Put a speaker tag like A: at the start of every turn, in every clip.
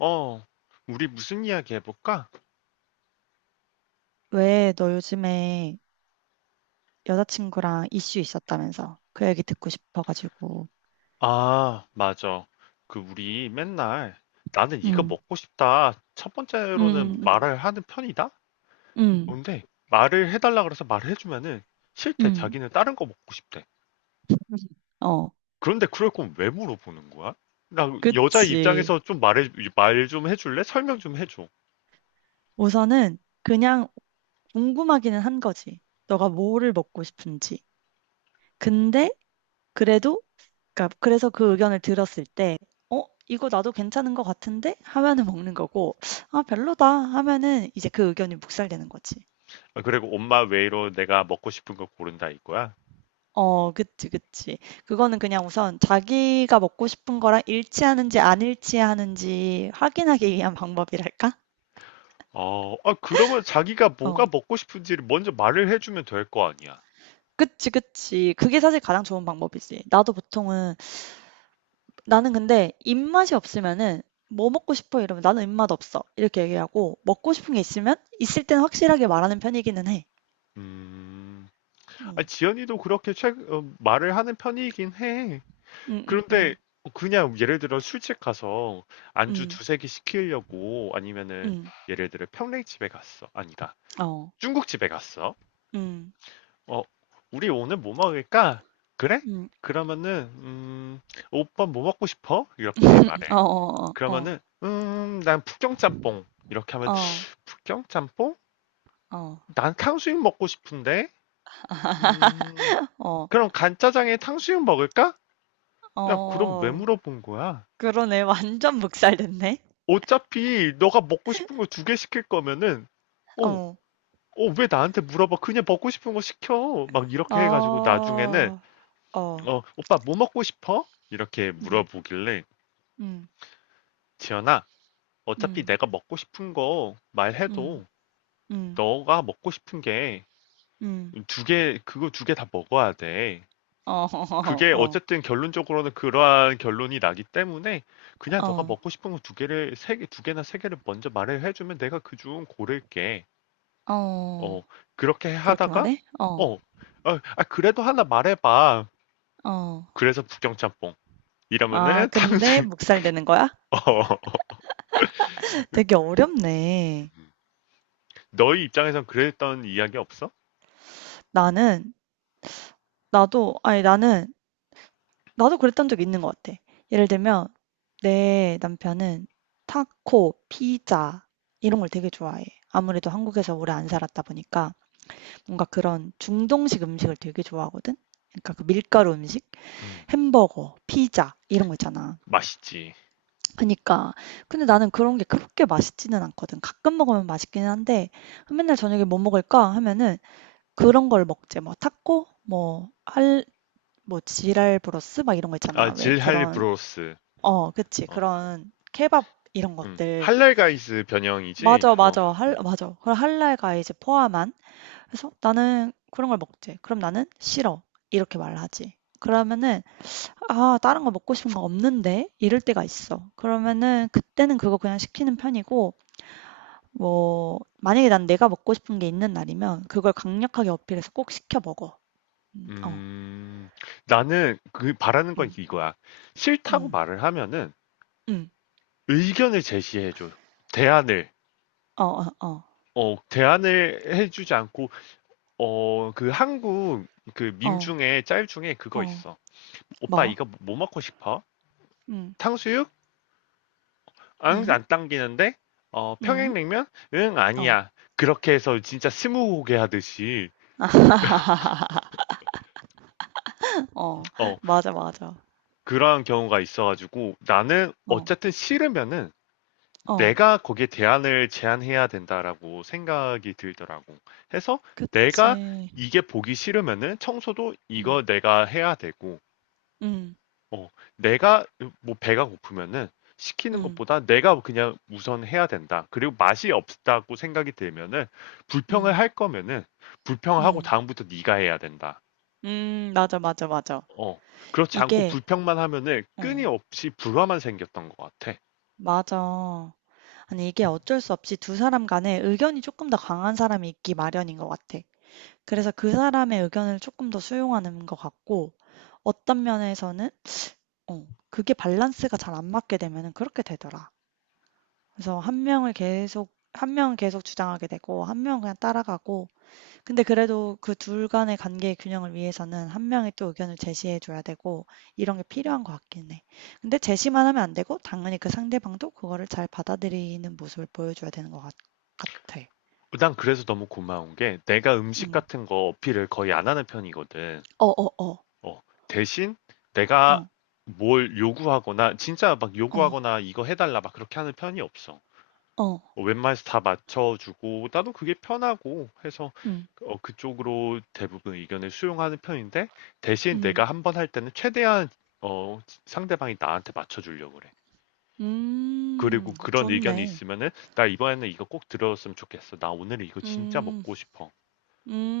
A: 어, 우리 무슨 이야기 해볼까?
B: 왜 너 요즘에 여자친구랑 이슈 있었다면서 그 얘기 듣고 싶어가지고.
A: 아, 맞아. 그, 우리 맨날 나는 이거
B: 응,
A: 먹고 싶다. 첫
B: 응
A: 번째로는
B: 응
A: 말을 하는 편이다?
B: 응
A: 근데 말을 해달라 그래서 말을 해주면은 싫대.
B: 응,
A: 자기는 다른 거 먹고 싶대.
B: 어.
A: 그런데 그럴 거면 왜 물어보는 거야? 나 여자
B: 그치.
A: 입장에서 좀 말해, 말 좀 해줄래? 설명 좀 해줘.
B: 우선은 그냥 궁금하기는 한 거지. 너가 뭐를 먹고 싶은지. 근데 그래도 그러니까 그래서 그 의견을 들었을 때 어, 이거 나도 괜찮은 것 같은데 하면은 먹는 거고, 아, 별로다 하면은 이제 그 의견이 묵살되는 거지.
A: 아, 그리고 엄마 외로 내가 먹고 싶은 거 고른다 이거야?
B: 어 그치, 그치. 그거는 그냥 우선 자기가 먹고 싶은 거랑 일치하는지 안 일치하는지 확인하기 위한 방법이랄까?
A: 어, 아, 그러면 자기가
B: 어.
A: 뭐가 먹고 싶은지를 먼저 말을 해주면 될 거 아니야.
B: 그치, 그치. 그게 사실 가장 좋은 방법이지. 나도 보통은 나는 근데 입맛이 없으면은 "뭐 먹고 싶어?" 이러면 "나는 입맛 없어." 이렇게 얘기하고, 먹고 싶은 게 있으면 있을 때는 확실하게 말하는 편이기는 해.
A: 음, 아,
B: 응,
A: 지연이도 그렇게 말을 하는 편이긴 해.
B: 응, 응,
A: 그런데
B: 응,
A: 그냥 예를 들어 술집 가서 안주
B: 응.
A: 두세 개 시키려고 아니면은
B: 응,
A: 예를 들어 평냉집에 갔어. 아니다.
B: 어.
A: 중국집에 갔어.
B: 응,
A: 어, 우리 오늘 뭐 먹을까? 그래?
B: 응,
A: 그러면은 오빠 뭐 먹고 싶어? 이렇게
B: 어
A: 말해.
B: 어어어. 어.
A: 그러면은 난 북경짬뽕. 이렇게 하면
B: 어.
A: 북경짬뽕?
B: 어.
A: 난 탕수육 먹고 싶은데. 음,
B: 어. 어,
A: 그럼 간짜장에 탕수육 먹을까?
B: 어,
A: 야, 그럼 왜
B: 어.
A: 물어본 거야?
B: 그러네. 완전 묵살됐네.
A: 어차피 너가 먹고 싶은 거 두 개 시킬 거면은, 어,
B: 어.
A: 어, 왜 나한테 물어봐? 그냥 먹고 싶은 거 시켜. 막 이렇게 해가지고
B: 아.
A: 나중에는,
B: 어.
A: 어, 오빠 뭐 먹고 싶어? 이렇게
B: 음.
A: 물어보길래,
B: 음.
A: 지연아, 어차피
B: 음.
A: 내가 먹고 싶은 거
B: 음.
A: 말해도
B: 음.
A: 너가 먹고 싶은 게
B: 음.
A: 두 개, 그거 두 개 다 먹어야 돼.
B: 어.
A: 그게
B: 어.
A: 어쨌든 결론적으로는 그러한 결론이 나기 때문에 그냥 너가
B: 어.
A: 먹고 싶은 거 두 개를 두 개나 세 개를 먼저 말을 해주면 내가 그 중 고를게. 어,
B: 어.
A: 그렇게
B: 그렇게
A: 하다가
B: 말해? 어.
A: 어, 어, 아, 그래도 하나 말해봐.
B: 어.
A: 그래서 북경짬뽕
B: 아,
A: 이러면은
B: 근데
A: 탕수육.
B: 묵살되는 거야?
A: 어,
B: 되게 어렵네.
A: 너희 입장에선 그랬던 이야기 없어?
B: 나는 나도 아니 나는 나도 그랬던 적 있는 것 같아. 예를 들면 내 남편은 타코, 피자 이런 걸 되게 좋아해. 아무래도 한국에서 오래 안 살았다 보니까. 뭔가 그런 중동식 음식을 되게 좋아하거든? 그러니까 그 밀가루 음식,
A: 음,
B: 햄버거, 피자 이런 거 있잖아.
A: 맛있지.
B: 그러니까 근데 나는 그런 게 그렇게 맛있지는 않거든. 가끔 먹으면 맛있기는 한데 맨날 저녁에 뭐 먹을까 하면은 그런 걸 먹지. 뭐 타코, 뭐 지랄 브로스 막 이런 거
A: 아,
B: 있잖아. 왜
A: 질할
B: 그런.
A: 브로스.
B: 어, 그치.
A: 어,
B: 그런 케밥 이런 것들.
A: 할랄 가이스 변형이지.
B: 맞아,
A: 어,
B: 맞아.
A: 음.
B: 맞아. 그 할랄가 이제 포함한. 그래서 "나는 그런 걸 먹지." 그럼 "나는 싫어." 이렇게 말을 하지. 그러면은 "아, 다른 거 먹고 싶은 거 없는데." 이럴 때가 있어. 그러면은 그때는 그거 그냥 시키는 편이고, 뭐 만약에 난 내가 먹고 싶은 게 있는 날이면 그걸 강력하게 어필해서 꼭 시켜 먹어. 어.
A: 음, 나는 그 바라는 건
B: 음.
A: 이거야. 싫다고
B: 음.
A: 말을 하면은
B: 음.
A: 의견을 제시해줘. 대안을.
B: 어어 어.
A: 어, 대안을 해주지 않고, 어, 그 한국 그
B: 어.
A: 밈
B: 어.
A: 중에 짤 중에 그거
B: 어,
A: 있어. 오빠
B: "뭐?"
A: 이거 뭐 먹고 싶어?
B: "음.
A: 탕수육? 응,
B: 음.
A: 안 당기는데? 어,
B: 음.
A: 평양냉면? 응,
B: 어."
A: 아니야. 그렇게 해서 진짜 스무고개 하듯이,
B: 어.
A: 어,
B: 맞아, 맞아.
A: 그러한 경우가 있어가지고 나는
B: 어.
A: 어쨌든 싫으면은
B: 어.
A: 내가 거기에 대안을 제안해야 된다라고 생각이 들더라고. 해서 내가
B: 그치.
A: 이게 보기 싫으면은 청소도
B: 음.
A: 이거 내가 해야 되고,
B: 음.
A: 어, 내가 뭐 배가 고프면은 시키는
B: 음.
A: 것보다 내가 그냥 우선 해야 된다. 그리고 맛이 없다고 생각이 들면은 불평을
B: 음,
A: 할 거면은 불평하고
B: 음,
A: 다음부터 네가 해야 된다.
B: 맞아, 맞아, 맞아.
A: 어, 그렇지 않고
B: 이게,
A: 불평만 하면은
B: 어,
A: 끊임없이 불화만 생겼던 것 같아.
B: 맞아. 아니, 이게 어쩔 수 없이 두 사람 간에 의견이 조금 더 강한 사람이 있기 마련인 것 같아. 그래서 그 사람의 의견을 조금 더 수용하는 것 같고, 어떤 면에서는, 어, 그게 밸런스가 잘 안 맞게 되면은 그렇게 되더라. 그래서 한 명을 계속, 한 명은 계속 주장하게 되고, 한 명은 그냥 따라가고, 근데 그래도 그 둘 간의 관계의 균형을 위해서는 한 명이 또 의견을 제시해 줘야 되고 이런 게 필요한 것 같긴 해. 근데 제시만 하면 안 되고 당연히 그 상대방도 그거를 잘 받아들이는 모습을 보여줘야 되는 것 같 같아.
A: 난 그래서 너무 고마운 게 내가 음식
B: 음.
A: 같은 거 어필을 거의 안 하는 편이거든.
B: 어어어.
A: 어, 대신
B: 어.
A: 내가
B: 어.
A: 뭘 요구하거나 진짜 막 요구하거나
B: 어.
A: 이거 해달라 막 그렇게 하는 편이 없어.
B: 어, 어.
A: 어, 웬만해서 다 맞춰주고 나도 그게 편하고 해서
B: 음.
A: 어, 그쪽으로 대부분 의견을 수용하는 편인데 대신
B: 음.
A: 내가 한번 할 때는 최대한 어, 상대방이 나한테 맞춰주려고 그래.
B: 음.
A: 그리고 그런 의견이
B: 좋네.
A: 있으면은 나 이번에는 이거 꼭 들어줬으면 좋겠어. 나 오늘 이거 진짜
B: 음.
A: 먹고 싶어.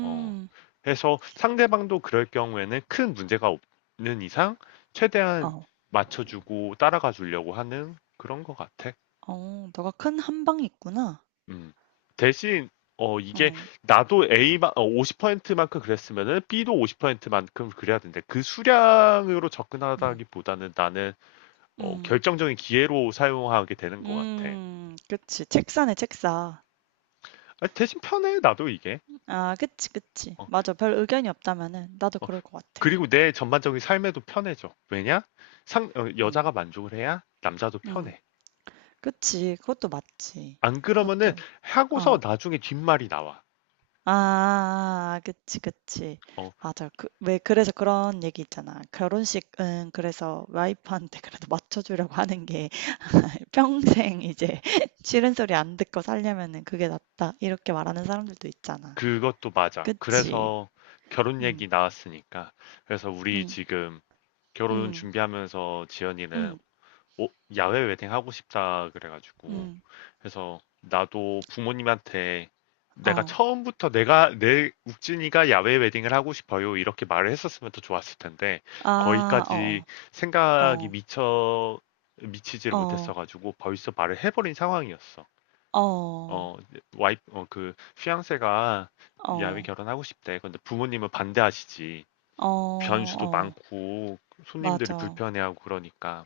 A: 어. 그래서 상대방도 그럴 경우에는 큰 문제가 없는 이상 최대한
B: 어.
A: 맞춰주고 따라가 주려고 하는 그런 것 같아.
B: 어. 너가 큰 한방이 있구나.
A: 음. 대신 이게
B: 어.
A: 나도 A만 50%만큼 그랬으면은 B도 50%만큼 그래야 되는데 그 수량으로
B: 음.
A: 접근하다기보다는 나는 어,
B: 음.
A: 결정적인 기회로 사용하게 되는 것 같아.
B: 음. 그치. 책사네 책사.
A: 아, 대신 편해 나도 이게.
B: 아, 그치, 그치.
A: 어, 어,
B: 맞아. 별 의견이 없다면은 나도 그럴 것 같아.
A: 그리고 내 전반적인 삶에도 편해져. 왜냐?
B: 어,
A: 여자가 만족을 해야 남자도
B: 음,
A: 편해.
B: 그치. 그것도 맞지.
A: 안 그러면은
B: 그것도, 어,
A: 하고서 나중에 뒷말이 나와.
B: 아, 그치, 그치.
A: 어,
B: 맞아. 그, 왜 그래서 그런 얘기 있잖아. 결혼식은 그래서 와이프한테 그래도 맞춰주려고 하는 게 평생 이제 싫은 소리 안 듣고 살려면은 그게 낫다. 이렇게 말하는 사람들도 있잖아.
A: 그것도 맞아.
B: 그치.
A: 그래서 결혼 얘기
B: 음,
A: 나왔으니까. 그래서 우리
B: 음,
A: 지금 결혼
B: 음,
A: 준비하면서 지연이는
B: 음,
A: 어, 야외 웨딩 하고 싶다 그래가지고
B: 음,
A: 그래서 나도 부모님한테
B: 어,
A: 내가 내 욱진이가 야외 웨딩을 하고 싶어요 이렇게 말을 했었으면 더 좋았을 텐데
B: 아,
A: 거기까지
B: 어,
A: 생각이
B: 어,
A: 미쳐 미치지를
B: 어.
A: 못했어가지고 벌써 말을 해버린 상황이었어. 어
B: 어.
A: 와이 어그 휘양세가 야외
B: 어.
A: 결혼하고 싶대. 근데 부모님은 반대하시지.
B: 어.
A: 변수도
B: 어.
A: 많고 손님들이
B: 맞아.
A: 불편해하고 그러니까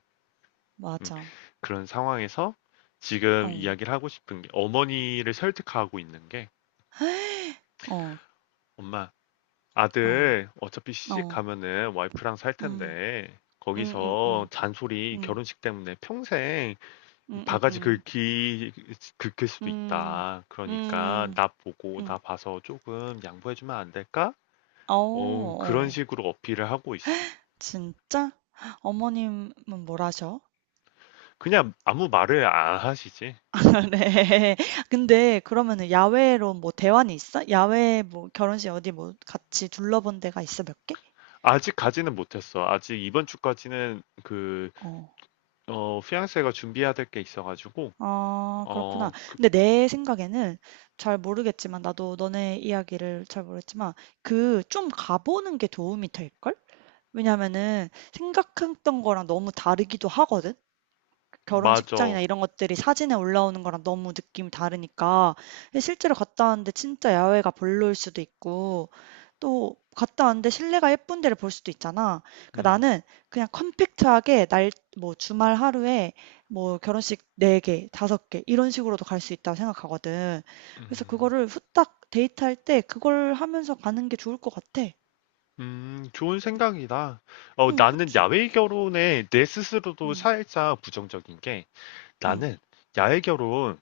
A: 음,
B: 맞아.
A: 그런 상황에서
B: 어.
A: 지금 이야기를 하고 싶은 게 어머니를 설득하고 있는 게
B: 어.
A: 엄마,
B: 어.
A: 아들 어차피 시집
B: 어.
A: 가면은 와이프랑 살
B: 음.
A: 텐데
B: 음. 음.
A: 거기서
B: 음.
A: 잔소리
B: 음.
A: 결혼식 때문에 평생
B: 음.
A: 바가지
B: 음.
A: 긁기 긁힐 수도
B: 음.
A: 있다.
B: 음.
A: 그러니까
B: 음. 음.
A: 나 봐서 조금 양보해주면 안 될까?
B: 어.
A: 어, 그런
B: 어.
A: 식으로 어필을 하고 있어.
B: 진짜? 어머님은 뭘 하셔?
A: 그냥 아무 말을 안 하시지.
B: 네. 근데 그러면은 야외로 뭐 대환이 있어? 야외 뭐 결혼식 어디 뭐 같이 둘러본 데가 있어 몇 개?
A: 아직가지는 못했어. 아직 이번 주까지는 그
B: 어.
A: 어, 피앙세가 준비해야 될 게 있어가지고,
B: 아, 그렇구나.
A: 어, 그,
B: 근데 내 생각에는 잘 모르겠지만 나도 너네 이야기를 잘 모르겠지만 그 좀 가보는 게 도움이 될걸? 왜냐면은 생각했던 거랑 너무 다르기도 하거든.
A: 맞아.
B: 결혼식장이나 이런 것들이 사진에 올라오는 거랑 너무 느낌이 다르니까 예 실제로 갔다 왔는데 진짜 야외가 별로일 수도 있고, 또 갔다 왔는데 실내가 예쁜 데를 볼 수도 있잖아. 그러니까
A: 음,
B: 나는 그냥 컴팩트하게 날 뭐 주말 하루에 뭐 결혼식 4개, 5개 이런 식으로도 갈 수 있다고 생각하거든. 그래서
A: 음,
B: 그거를 후딱 데이트할 때 그걸 하면서 가는 게 좋을 것 같아.
A: 좋은 생각이다. 어,
B: 응,
A: 나는
B: 그치.
A: 야외 결혼에 내 스스로도
B: 응,
A: 살짝 부정적인 게,
B: 응,
A: 나는 야외 결혼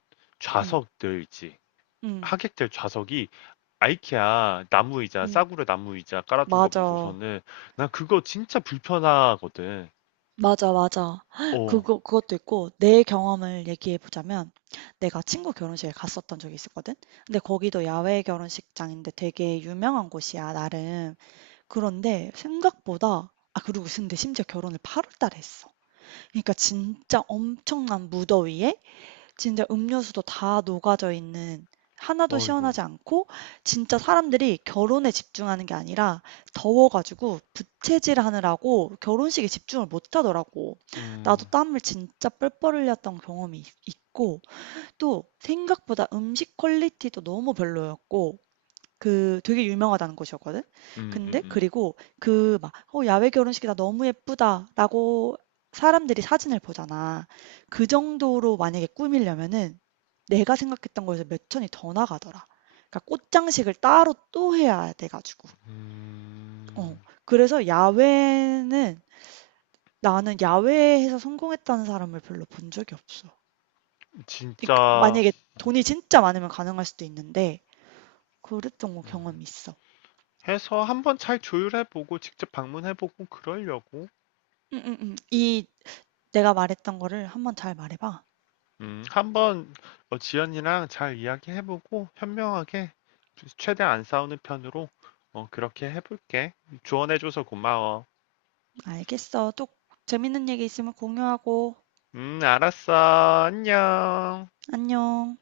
B: 응,
A: 좌석들 있지.
B: 응,
A: 하객들 좌석이 아이케아 나무 의자,
B: 응.
A: 싸구려 나무 의자 깔아둔 거
B: 맞아.
A: 보고서는, 나 그거 진짜 불편하거든.
B: 맞아, 맞아.
A: 어,
B: 그거 그것도 있고 내 경험을 얘기해 보자면 내가 친구 결혼식에 갔었던 적이 있었거든. 근데 거기도 야외 결혼식장인데 되게 유명한 곳이야, 나름. 그런데 생각보다 아, 그리고 근데 심지어 결혼을 8월 달에 했어. 그러니까 진짜 엄청난 무더위에 진짜 음료수도 다 녹아져 있는, 하나도
A: 어이구.
B: 시원하지 않고 진짜 사람들이 결혼에 집중하는 게 아니라 더워 가지고 부채질하느라고 결혼식에 집중을 못 하더라고. 나도
A: 음,
B: 땀을 진짜 뻘뻘 흘렸던 경험이 있고, 또 생각보다 음식 퀄리티도 너무 별로였고 그 되게 유명하다는 곳이었거든.
A: 음, 음,
B: 근데
A: 음.
B: 그리고 그 막 "어 야외 결혼식이다. 너무 예쁘다."라고 사람들이 사진을 보잖아. 그 정도로 만약에 꾸미려면은 내가 생각했던 거에서 몇 천이 더 나가더라. 그러니까 꽃장식을 따로 또 해야 돼 가지고. 어.
A: 음,
B: 그래서 야외는 나는 야외에서 성공했다는 사람을 별로 본 적이 없어. 그러니까
A: 진짜,
B: 만약에 돈이 진짜 많으면 가능할 수도 있는데 그랬던 거 경험이 있어.
A: 해서 한번 잘 조율해보고 직접 방문해보고 그러려고
B: 응응응 이 내가 말했던 거를 한번 잘 말해 봐.
A: 한번 어, 지연이랑 잘 이야기해보고 현명하게 최대한 안 싸우는 편으로 어, 그렇게 해볼게. 조언해줘서 고마워.
B: 알겠어. 또 재밌는 얘기 있으면 공유하고.
A: 알았어. 안녕.
B: 안녕.